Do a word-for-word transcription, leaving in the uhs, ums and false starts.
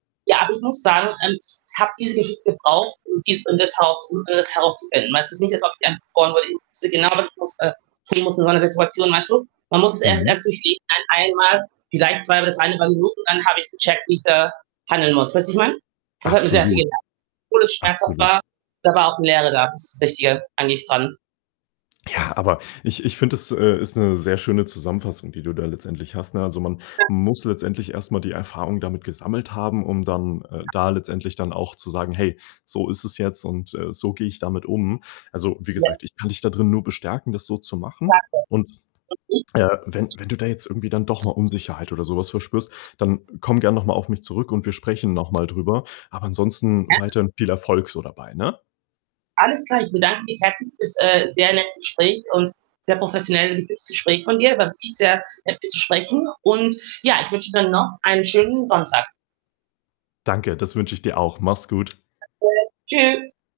Ja, aber ich muss sagen, ähm, ich habe diese Geschichte gebraucht, um dies und das Haus um das herauszufinden. Weißt du, es ist nicht als ob ich. [unintelligible] Ich wusste genau, aber ich muss äh, [unintelligible] muss in so 'ner Situation, weißt du? Man muss es erst Mhm. erst durchleben, ein einmal, vielleicht zwei bis dreieinhalb Minuten, dann habe ich's gecheckt, wie ich da handeln muss, weißt du, wie ich meine? Das hat mir sehr viel Absolut. gelehrt. Obwohl es schmerzhaft Absolut. war, da war auch 'ne Lehre da, das ist das Wichtige eigentlich dran. Ja, aber ich ich finde, das, äh, ist 'ne sehr schöne Zusammenfassung, die du da letztendlich hast, ne? Also, man [unintelligible] muss letztendlich erst mal die Erfahrung damit gesammelt haben, um dann, äh, [unintelligible] da letztendlich dann auch zu sagen: „Hey, so ist es jetzt und, äh, so gehe ich damit um.“ Also, wie [unintelligible] gesagt, ich kann dich dadrin nur bestärken, das so zu machen. Und, Danke. äh, wenn wenn du da jetzt irgendwie dann doch mal [unintelligible] Unsicherheit oder so was verspürst, dann komm gern noch mal auf mich zurück und wir sprechen noch mal drüber. Aber ansonsten [unintelligible] weiterhin viel Erfolg so dabei, ne? Alles klar, ich bedanke mich herzlich für's, äh, sehr nette Gespräch und sehr professionell und gutes Gespräch von dir. War wirklich sehr nett, mit dir zu sprechen und, ja, ich wünsche dir dann noch einen schönen Sonntag. Danke, das wünsche ich dir auch. Mach's gut. Danke, Tschü